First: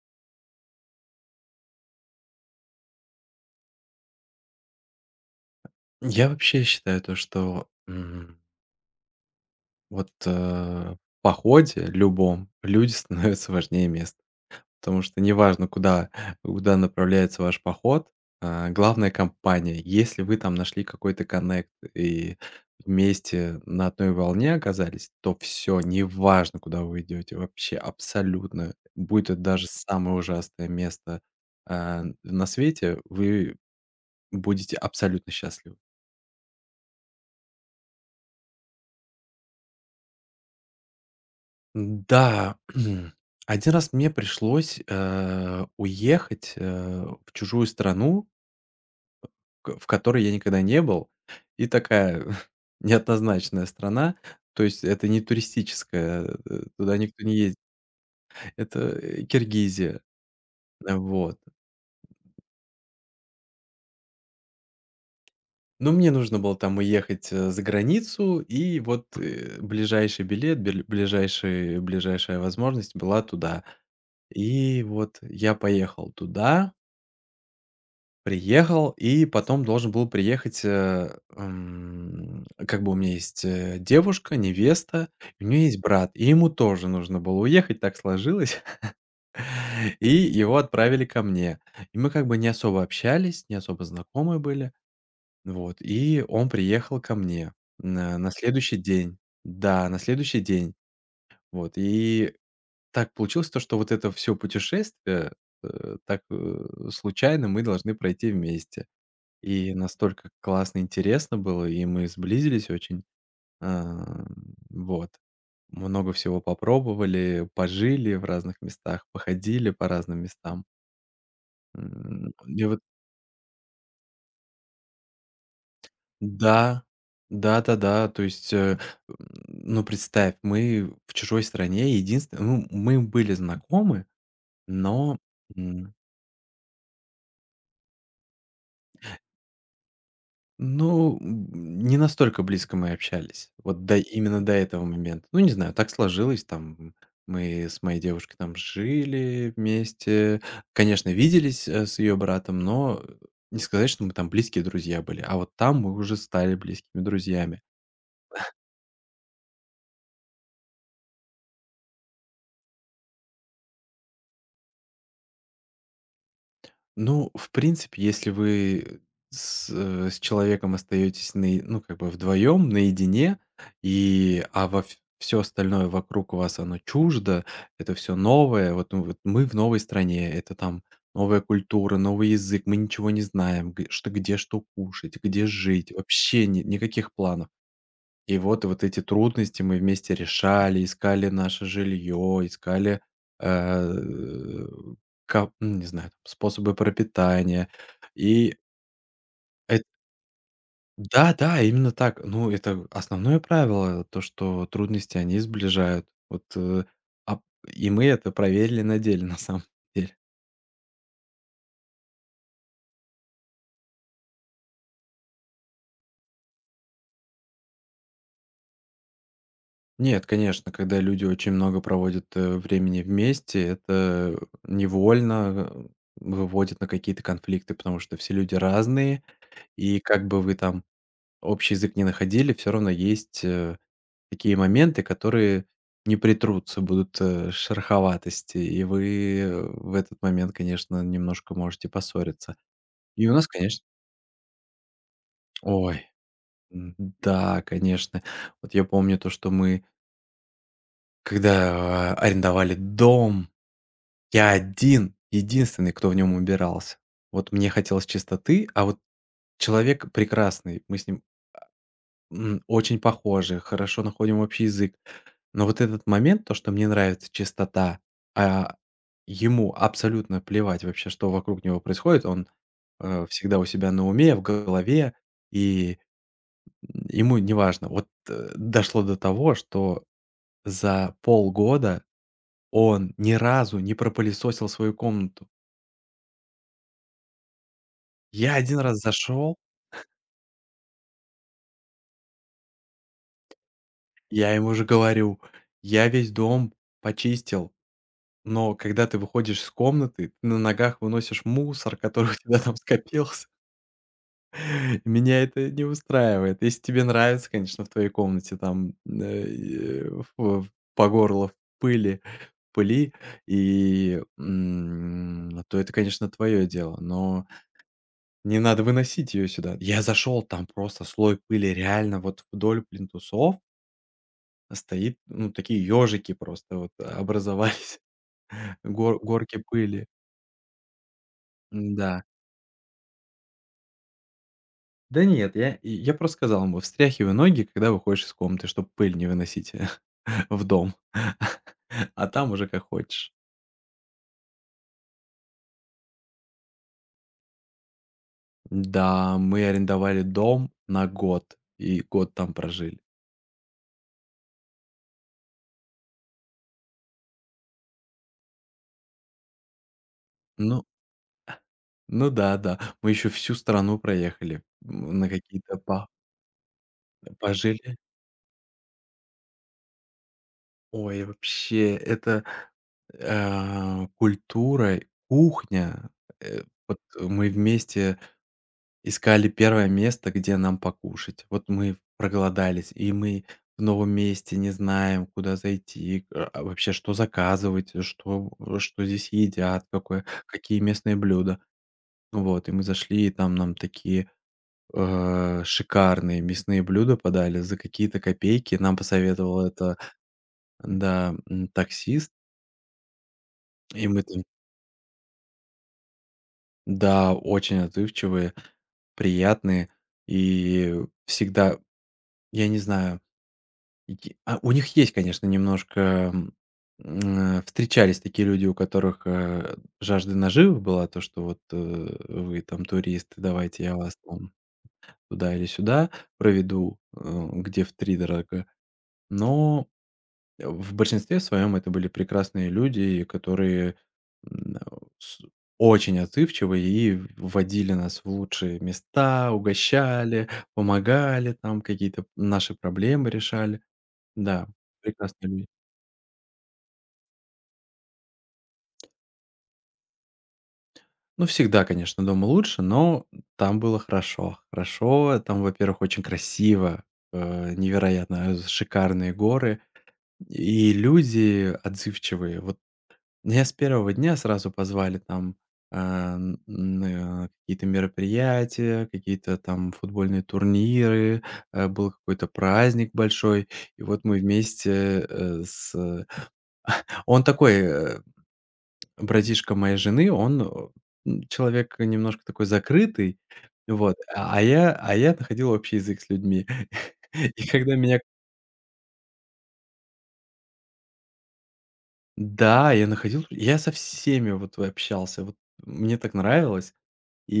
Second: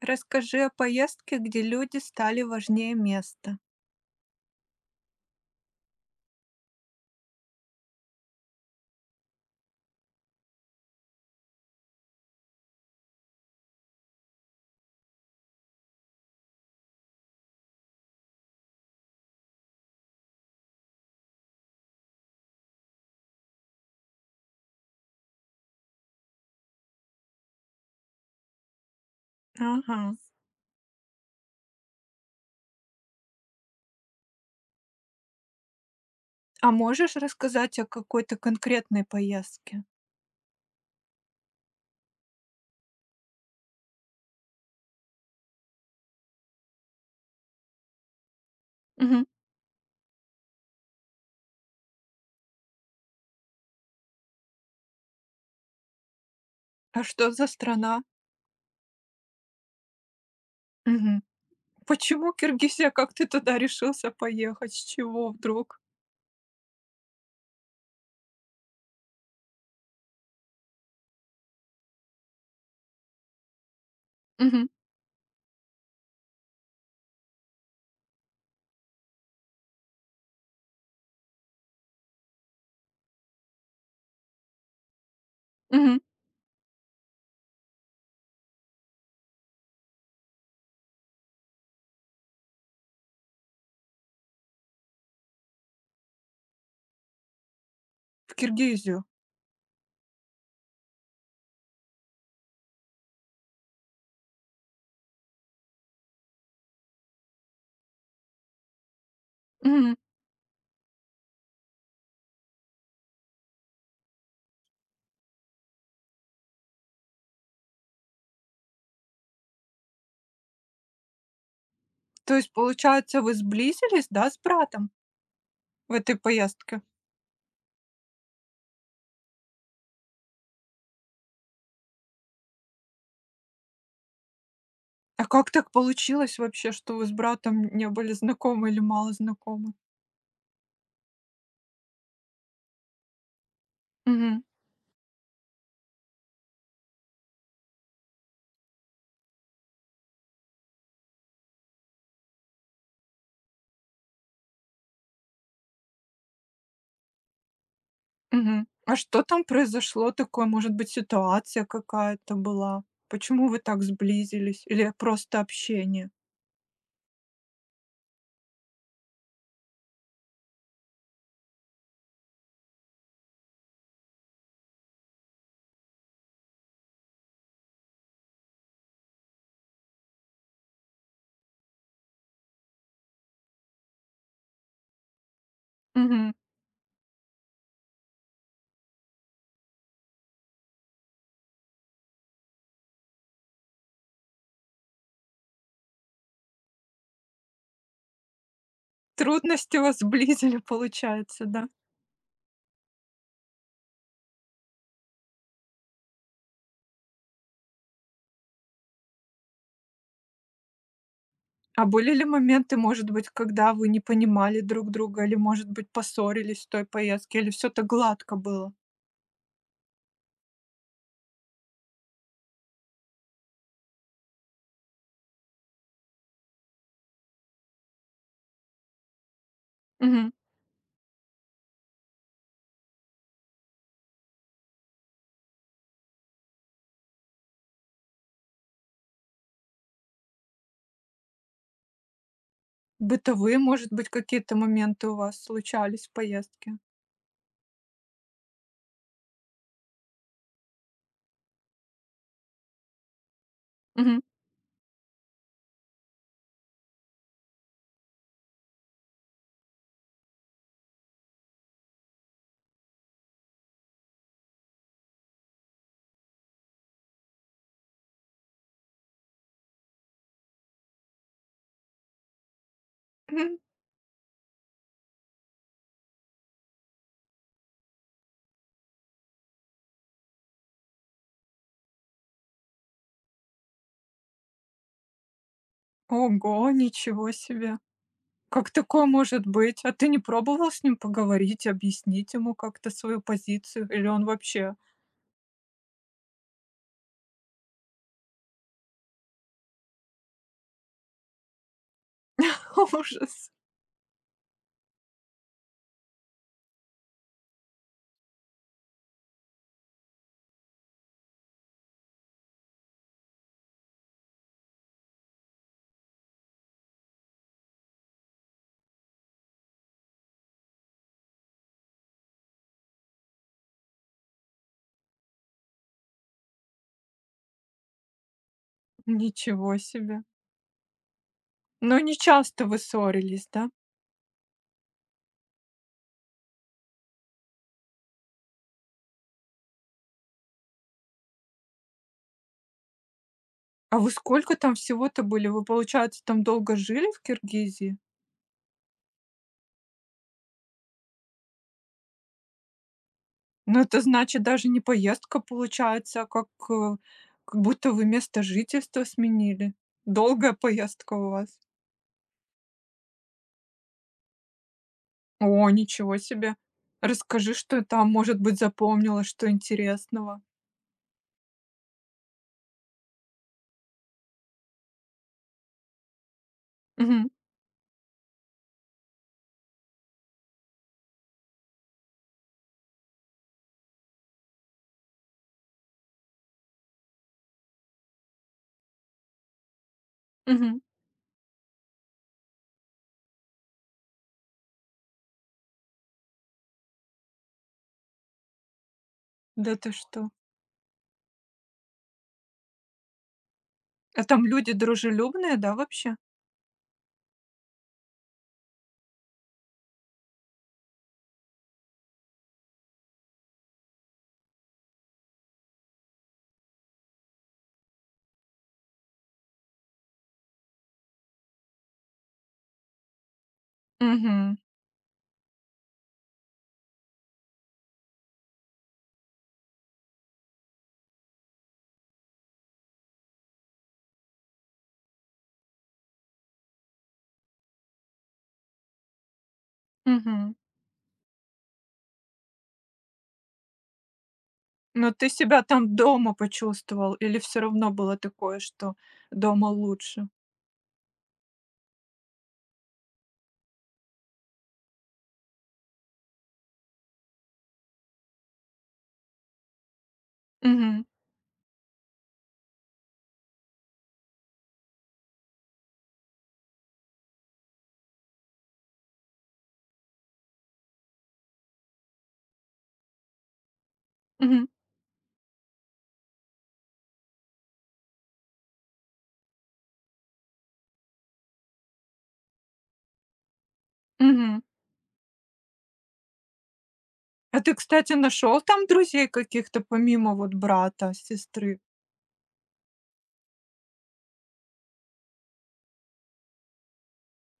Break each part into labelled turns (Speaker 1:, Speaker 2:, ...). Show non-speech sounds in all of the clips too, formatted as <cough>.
Speaker 1: Расскажи о поездке, где люди стали важнее места.
Speaker 2: Я вообще считаю то, что, вот, в походе любом люди становятся важнее мест. Потому что неважно, куда направляется ваш поход, главное- компания. Если вы там нашли какой-то коннект и вместе на одной волне оказались, то все, неважно, куда вы идете, вообще абсолютно, будь это даже
Speaker 1: Ага.
Speaker 2: самое ужасное место, на свете, вы будете абсолютно счастливы.
Speaker 1: А можешь рассказать о какой-то конкретной поездке?
Speaker 2: Да, <clears throat> один раз мне пришлось, уехать, в чужую страну,
Speaker 1: Мгм.
Speaker 2: к в которой я никогда не был. И такая <laughs> неоднозначная страна, то есть это не туристическая, туда
Speaker 1: А
Speaker 2: никто
Speaker 1: что
Speaker 2: не
Speaker 1: за
Speaker 2: ездит.
Speaker 1: страна?
Speaker 2: Это, Киргизия,
Speaker 1: Мгм.
Speaker 2: вот.
Speaker 1: Почему Киргизия? Как ты туда решился поехать? С чего вдруг?
Speaker 2: Но мне нужно было там уехать, за границу, и вот, ближайший билет, бель ближайший ближайшая возможность была туда.
Speaker 1: Мгм.
Speaker 2: И вот я поехал туда. Приехал и потом должен был приехать, как бы у меня есть, девушка, невеста, у нее есть
Speaker 1: Мгм.
Speaker 2: брат, и ему тоже нужно было уехать, так сложилось. <laughs> И его отправили ко мне. И мы как бы не особо общались, не особо знакомы были. Вот, и он приехал ко мне на
Speaker 1: В
Speaker 2: следующий
Speaker 1: Киргизию.
Speaker 2: день. Да, на следующий день. Вот, и так получилось то, что вот это все путешествие, так, случайно мы должны пройти вместе. И
Speaker 1: Мгм.
Speaker 2: настолько классно, интересно было, и мы сблизились очень. А, вот. Много всего попробовали, пожили в разных местах, походили по разным местам.
Speaker 1: То есть,
Speaker 2: И вот
Speaker 1: получается, вы сблизились, да, с братом в этой поездке?
Speaker 2: да, да-да-да, то есть, м, ну, представь, мы в чужой стране, единственное, ну, мы были знакомы, но,
Speaker 1: А как так
Speaker 2: м
Speaker 1: получилось вообще, что вы с братом не были знакомы или мало знакомы?
Speaker 2: ну, не настолько близко мы общались. Вот до
Speaker 1: Мгм.
Speaker 2: именно до этого момента. Ну, не знаю, так сложилось там. Мы с моей девушкой там жили вместе. Конечно, виделись, с ее братом, но не сказать, что мы там близкие друзья были. А вот там мы уже стали близкими друзьями.
Speaker 1: Мгм. А что там произошло такое? Может быть, ситуация какая-то была? Почему вы так сблизились? Или просто общение?
Speaker 2: Ну, в принципе, если вы с человеком остаетесь ну, как бы вдвоем, наедине, и, а во все остальное вокруг вас оно чуждо, это все новое, вот, ну, вот мы в новой стране, это там новая культура, новый язык, мы ничего не знаем, что где что кушать, где жить,
Speaker 1: Мгм.
Speaker 2: вообще никаких планов. И вот эти трудности мы вместе решали, искали наше жилье, искали, э, не знаю, способы пропитания. И
Speaker 1: Трудности
Speaker 2: эт
Speaker 1: вас <laughs> сблизили, получается,
Speaker 2: да-да,
Speaker 1: да?
Speaker 2: именно так. Ну, это основное правило, то, что трудности, они сближают. Вот, э, ап и мы это проверили на деле, <laughs> на самом деле.
Speaker 1: А были ли моменты, может быть, когда вы не понимали друг друга, или, может быть, поссорились в той поездке, или все так гладко было?
Speaker 2: Нет, конечно, когда люди очень много проводят, времени вместе, это невольно, выводит на какие-то конфликты, потому что все люди разные. И как
Speaker 1: Мгм.
Speaker 2: бы вы там общий язык не находили, все равно есть, такие моменты, которые не притрутся, будут, шероховатости, и вы, в этот момент, конечно, немножко можете поссориться. И у нас,
Speaker 1: Бытовые,
Speaker 2: конечно.
Speaker 1: может быть, какие-то моменты у вас случались
Speaker 2: Ой,
Speaker 1: в поездке?
Speaker 2: м, да, конечно. Вот я помню то, что мы, когда, арендовали дом,
Speaker 1: Мгм.
Speaker 2: я один, единственный, кто в нем убирался. Вот мне хотелось чистоты, а вот человек прекрасный, мы с ним очень похожи, хорошо находим общий язык. Но вот этот момент, то, что мне нравится чистота, а ему абсолютно плевать вообще, что вокруг него происходит. Он,
Speaker 1: Мгм.
Speaker 2: всегда у себя на уме, в голове, и ему неважно. Вот, дошло до того, что за полгода он ни разу не пропылесосил свою комнату.
Speaker 1: Ого, ничего себе!
Speaker 2: Я
Speaker 1: Как
Speaker 2: один раз
Speaker 1: такое может
Speaker 2: зашел,
Speaker 1: быть? А ты не пробовал с ним поговорить, объяснить ему как-то свою позицию? Или он
Speaker 2: я ему
Speaker 1: вообще?
Speaker 2: же говорю: «Я весь дом почистил». Но когда ты выходишь из комнаты, ты на ногах выносишь мусор, который у тебя там
Speaker 1: <laughs>
Speaker 2: скопился.
Speaker 1: Ужас.
Speaker 2: <laughs> Меня это не устраивает. Если тебе нравится, конечно, в твоей комнате там и в- по горло в пыли, пыли, то это, конечно, твое дело, но не надо выносить ее сюда. Я зашел, там просто слой пыли, реально, вот вдоль плинтусов стоит, ну, такие ежики просто вот образовались, <laughs> горки
Speaker 1: Ничего
Speaker 2: пыли.
Speaker 1: себе. Но не
Speaker 2: Да.
Speaker 1: часто вы ссорились, да?
Speaker 2: Да нет, я просто сказал ему: «Встряхивай ноги, когда выходишь из комнаты, чтобы пыль не выносить <laughs> в дом, <laughs> а там уже как хочешь».
Speaker 1: А вы сколько там всего-то были? Вы, получается, там долго жили в Киргизии?
Speaker 2: Да, мы арендовали дом на год и год там прожили.
Speaker 1: Ну, это значит даже не поездка получается, а как, как будто вы место жительства сменили. Долгая
Speaker 2: Ну
Speaker 1: поездка у вас.
Speaker 2: ну да, да. Мы еще всю страну проехали, на
Speaker 1: О,
Speaker 2: какие-то по
Speaker 1: ничего себе. Расскажи, что
Speaker 2: пожили.
Speaker 1: там, может быть, запомнила, что интересного.
Speaker 2: Ой, вообще, это, культура, кухня, э, вот
Speaker 1: Мгм.
Speaker 2: мы вместе искали первое место, где нам покушать. Вот мы проголодались, и мы в новом месте не знаем, куда зайти, а вообще что заказывать, что здесь едят, какое,
Speaker 1: Мгм.
Speaker 2: какие местные блюда. Вот, и мы зашли, и там нам такие шикарные мясные блюда подали за какие-то копейки. Нам посоветовал
Speaker 1: Да ты
Speaker 2: это,
Speaker 1: что?
Speaker 2: да, таксист, и мы
Speaker 1: А
Speaker 2: там,
Speaker 1: там люди дружелюбные, да, вообще?
Speaker 2: да, очень отзывчивые, приятные, и всегда, я не знаю, Ики а у них есть, конечно, немножко, встречались такие люди, у которых, жажда наживы была, то, что вот, вы там туристы, давайте я вас там
Speaker 1: Мгм,
Speaker 2: туда или сюда проведу, где втридорога. Но в большинстве своем это были прекрасные люди, которые, м, с очень отзывчивы и вводили нас в лучшие места, угощали,
Speaker 1: мгм.
Speaker 2: помогали, там какие-то наши проблемы решали. Да,
Speaker 1: Но ты
Speaker 2: прекрасные
Speaker 1: себя
Speaker 2: люди.
Speaker 1: там дома почувствовал или все равно было такое, что дома лучше?
Speaker 2: Ну, всегда, конечно, дома лучше, но там было хорошо. Хорошо, там, во-первых, очень красиво, невероятно шикарные горы и
Speaker 1: Мгм,
Speaker 2: люди отзывчивые. Вот меня с первого дня сразу позвали там на какие-то мероприятия, какие-то там футбольные турниры, был какой-то праздник большой, и вот мы
Speaker 1: мгм,
Speaker 2: вместе с... Он такой братишка моей жены, он, человек немножко такой закрытый, вот, а
Speaker 1: мгм.
Speaker 2: а я а я находил общий язык с людьми. <laughs>
Speaker 1: А
Speaker 2: И
Speaker 1: ты,
Speaker 2: когда
Speaker 1: кстати,
Speaker 2: меня.
Speaker 1: нашел там друзей каких-то помимо вот брата, сестры?
Speaker 2: Да, я находил, я со всеми вот общался, вот мне так нравилось.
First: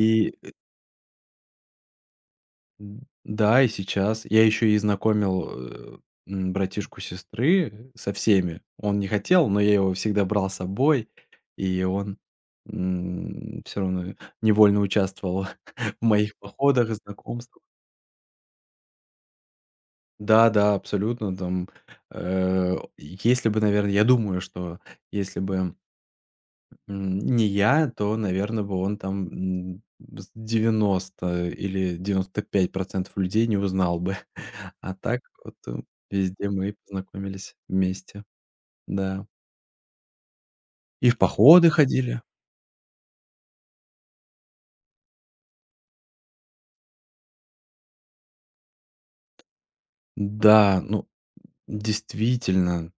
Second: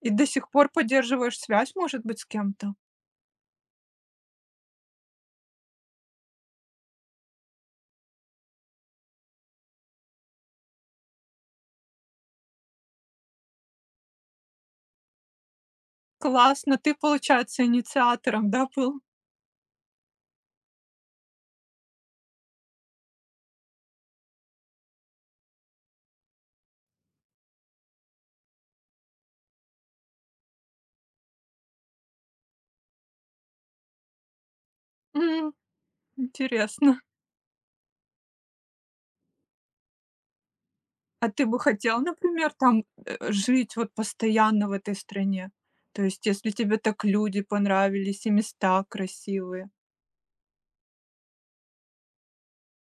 Speaker 1: И до сих пор поддерживаешь связь, может быть, с кем-то?
Speaker 2: да, и сейчас. Я еще и знакомил, братишку сестры со всеми. Он не хотел, но я его всегда брал с собой, и он, все равно невольно участвовал <laughs> в моих
Speaker 1: Классно,
Speaker 2: походах
Speaker 1: ты,
Speaker 2: и знакомствах.
Speaker 1: получается, инициатором, да, был?
Speaker 2: Да-да, абсолютно там, если бы, наверное, я думаю, что если бы, не я, то, наверное, бы он там, с 90 или 95% людей не узнал бы. <laughs> А так
Speaker 1: М,
Speaker 2: вот, везде мы
Speaker 1: интересно.
Speaker 2: познакомились вместе, да. И в
Speaker 1: А ты бы
Speaker 2: походы
Speaker 1: хотел,
Speaker 2: ходили.
Speaker 1: например, там, жить вот постоянно в этой стране? То есть, если тебе так люди понравились и места красивые.
Speaker 2: Да, ну, действительно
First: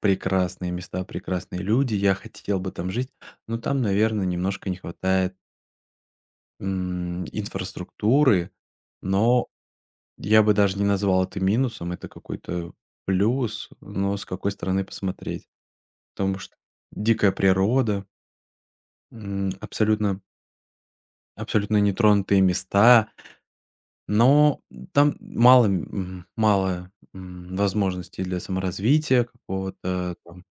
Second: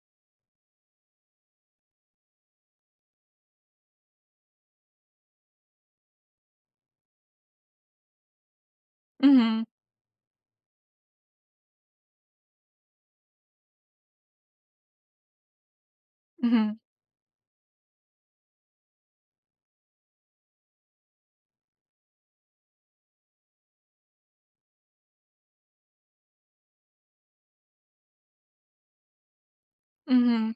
Speaker 2: прекрасные места, прекрасные люди. Я хотел бы там жить, но там, наверное, немножко не хватает инфраструктуры, но
Speaker 1: Мгм,
Speaker 2: я бы даже не назвал это минусом, это какой-то плюс, но с какой стороны посмотреть. Потому что
Speaker 1: мгм,
Speaker 2: дикая природа, абсолютно абсолютно нетронутые места, но там мало мало, возможностей для саморазвития какого-то там,
Speaker 1: мгм.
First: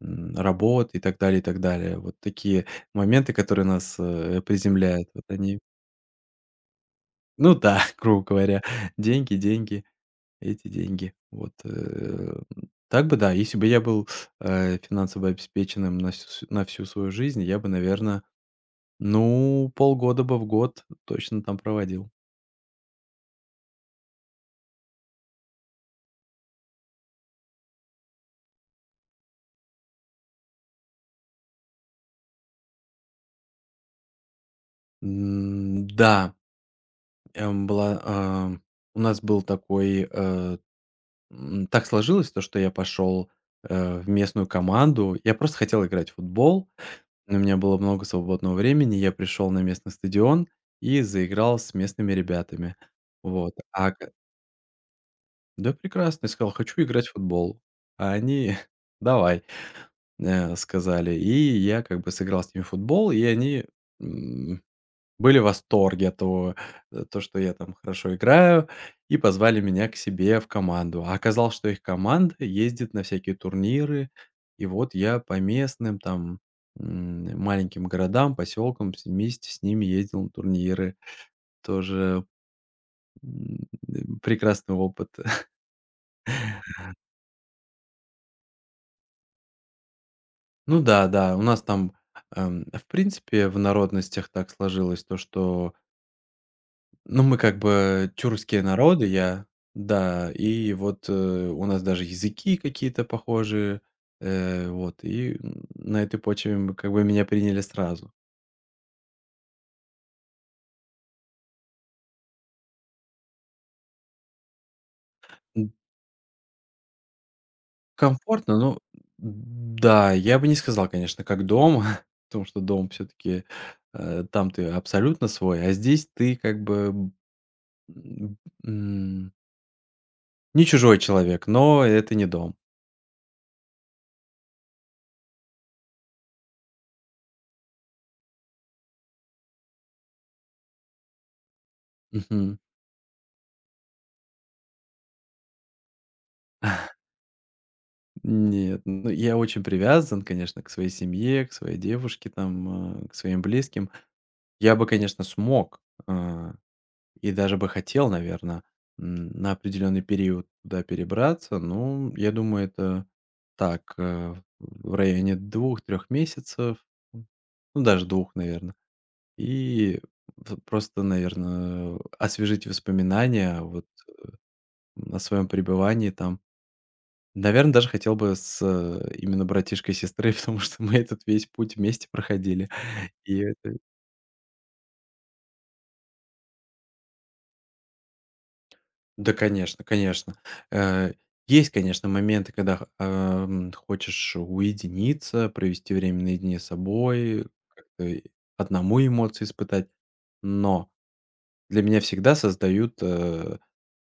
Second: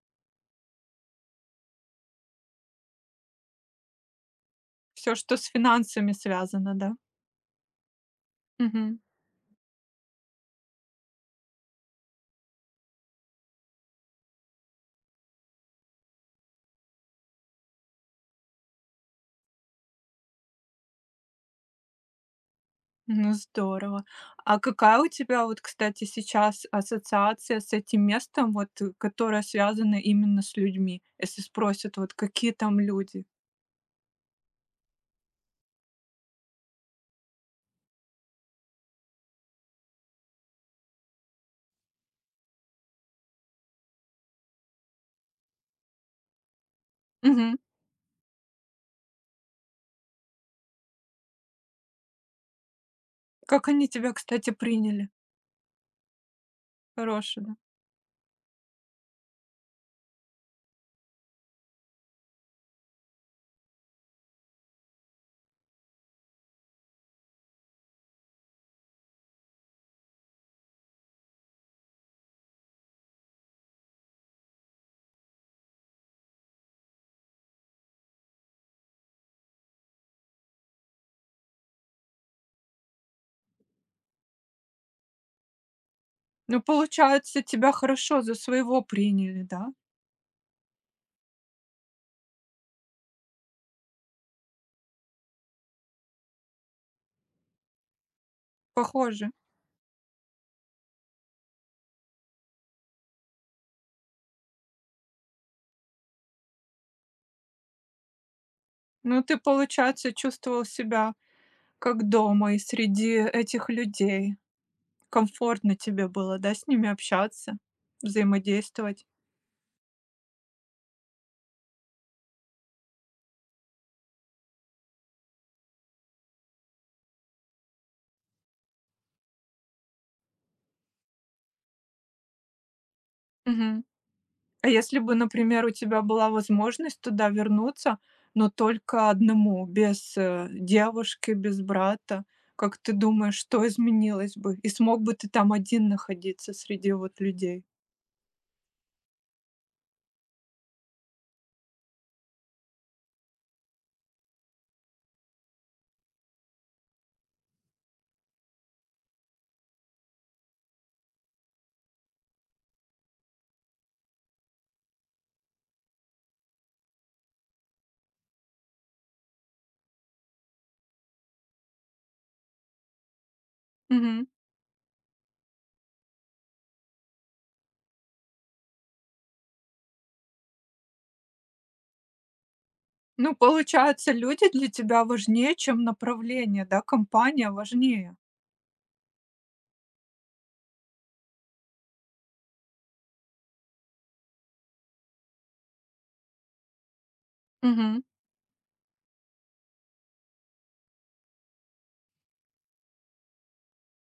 Speaker 2: работы и так далее, и так далее. Вот такие моменты, которые нас, приземляют,
Speaker 1: Всё,
Speaker 2: вот
Speaker 1: что с
Speaker 2: они.
Speaker 1: финансами связано, да?
Speaker 2: Ну да, <laughs> грубо говоря,
Speaker 1: Мгм.
Speaker 2: деньги, деньги. Эти деньги. Вот, так бы, да, если бы я был, финансово обеспеченным на всю на всю свою жизнь, я бы, наверное, ну, полгода бы в год точно там проводил.
Speaker 1: Ну, здорово. А какая у тебя вот, кстати, сейчас ассоциация с этим местом, вот, которая связана именно с людьми? Если спросят, вот какие там люди?
Speaker 2: Да, была, у нас был такой, так сложилось то, что я пошел, в местную команду. Я просто хотел играть в футбол, но у
Speaker 1: Мгм.
Speaker 2: меня было много свободного времени. Я пришел на местный стадион и заиграл с местными ребятами. Вот,
Speaker 1: Как они
Speaker 2: а.
Speaker 1: тебя, кстати, приняли?
Speaker 2: Да прекрасно. Я сказал: «Хочу играть в
Speaker 1: Хорошие, да.
Speaker 2: футбол». А они: <laughs> «Давай», сказали. И я как бы сыграл с ними в футбол, и они, м, были в восторге от того, то, что я там хорошо играю, и позвали меня к себе в команду. А оказалось, что их команда ездит на всякие турниры. И вот я по местным там, маленьким городам, поселкам с вместе с ними ездил на турниры. Тоже, м, прекрасный опыт.
Speaker 1: Ну, получается, тебя хорошо за своего приняли, да?
Speaker 2: Ну да, да, у нас там, в принципе, в народностях так сложилось то, что, ну, мы как бы тюркские народы,
Speaker 1: Похоже.
Speaker 2: я да, и вот, у нас даже языки какие-то похожие, вот, и на этой почве мы как бы меня приняли сразу.
Speaker 1: Ну, ты, получается, чувствовал себя как дома и среди этих людей.
Speaker 2: М,
Speaker 1: Комфортно тебе было, да, с ними общаться,
Speaker 2: комфортно. Ну
Speaker 1: взаимодействовать?
Speaker 2: да, я бы не сказал, конечно, как дома, <laughs> потому что дом все таки там ты абсолютно свой, а здесь ты как бы, м, м не чужой человек, но это не дом.
Speaker 1: Мгм. А если бы, например, у тебя была возможность туда вернуться, но только одному, без, девушки, без брата,
Speaker 2: Мгм.
Speaker 1: как ты думаешь, что изменилось бы? И смог бы ты там один находиться среди вот людей?
Speaker 2: Нет, ну, я очень привязан, конечно, к своей семье, к своей девушке, там, к своим близким. Я бы, конечно, смог, а, и даже бы хотел, наверное, на определенный период туда перебраться. Ну, я думаю, это так, в районе двух-трех месяцев, ну, даже двух, наверное. И в просто, наверное, освежить воспоминания вот о своем пребывании там. Наверное, даже хотел бы с, именно братишкой и сестрой, <laughs> потому что мы этот весь путь вместе проходили.
Speaker 1: Ну,
Speaker 2: И это.
Speaker 1: получается, люди для тебя важнее, чем направление, да, компания важнее.
Speaker 2: Да, конечно, конечно. Э, есть, конечно, моменты, когда хочешь уединиться, провести время наедине с собой,
Speaker 1: Мгм.
Speaker 2: как-то и одному эмоции испытать. Но для меня всегда создают,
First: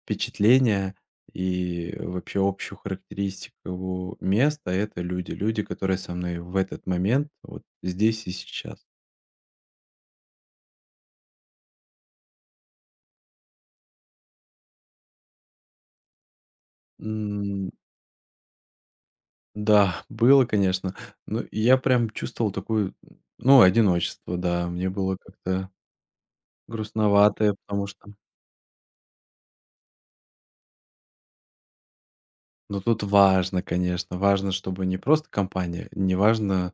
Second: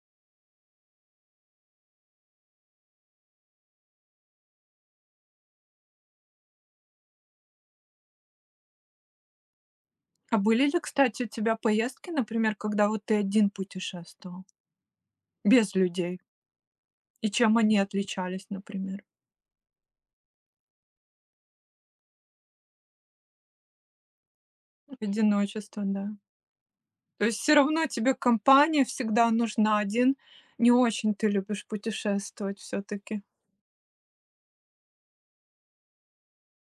Speaker 2: впечатление и вообще общую характеристику места- это люди. Люди, которые со мной в этот момент, вот здесь и сейчас.
Speaker 1: А были ли, кстати, у тебя поездки, например, когда вот ты один путешествовал, без людей? И чем
Speaker 2: М,
Speaker 1: они отличались, например?
Speaker 2: да, было, конечно. Ну, я прям чувствовал такую, ну, одиночество, да. Мне было как-то
Speaker 1: Одиночество, да. То есть все
Speaker 2: грустновато, потому
Speaker 1: равно
Speaker 2: что
Speaker 1: тебе компания всегда нужна. Один не очень ты любишь путешествовать
Speaker 2: но тут
Speaker 1: все-таки.
Speaker 2: важно, конечно, важно, чтобы не просто компания, не важно,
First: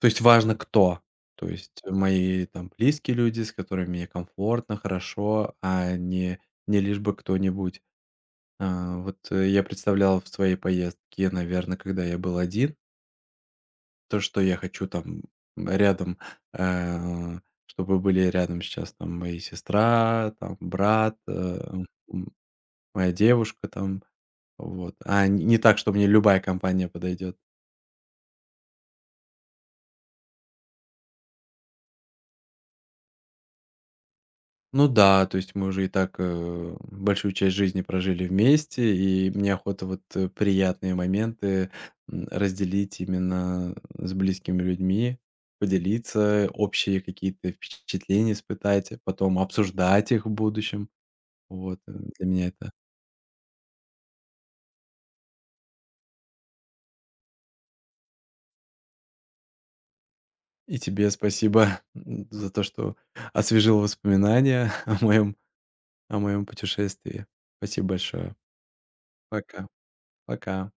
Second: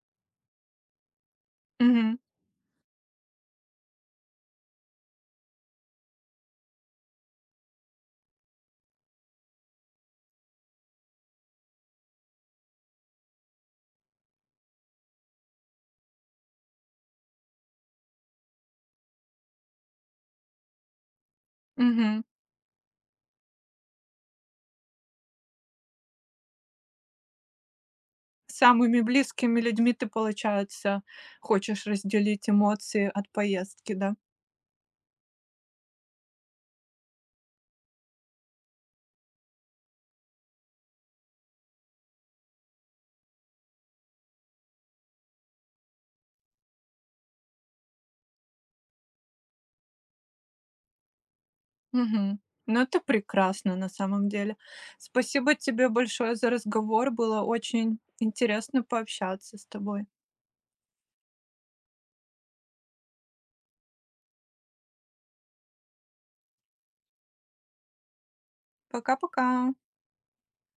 Speaker 2: то есть важно кто. То есть
Speaker 1: Мгм.
Speaker 2: мои там близкие люди, с которыми мне комфортно, хорошо, а не лишь бы кто-нибудь. Вот, я представлял в своей поездке, наверное, когда я был один. То, что я хочу там рядом, э, чтобы были рядом сейчас там мои сестра, там брат,
Speaker 1: Мгм.
Speaker 2: м, моя девушка там, вот. А н не так, что мне любая компания подойдет.
Speaker 1: С самыми близкими людьми ты, получается, хочешь разделить эмоции от поездки, да?
Speaker 2: Ну да, то есть мы уже и так, большую часть жизни прожили вместе, и мне охота вот, приятные моменты, разделить именно с близкими людьми, поделиться, общие какие-то впечатления испытать, а потом обсуждать их в будущем. Вот, для
Speaker 1: Мгм.
Speaker 2: меня это.
Speaker 1: Ну, это прекрасно на самом деле. Спасибо тебе большое за разговор. Было очень интересно пообщаться с тобой.
Speaker 2: И тебе спасибо, <laughs> за то, что освежил воспоминания <laughs> о моем путешествии. Спасибо большое.
Speaker 1: Пока-пока.
Speaker 2: Пока. Пока.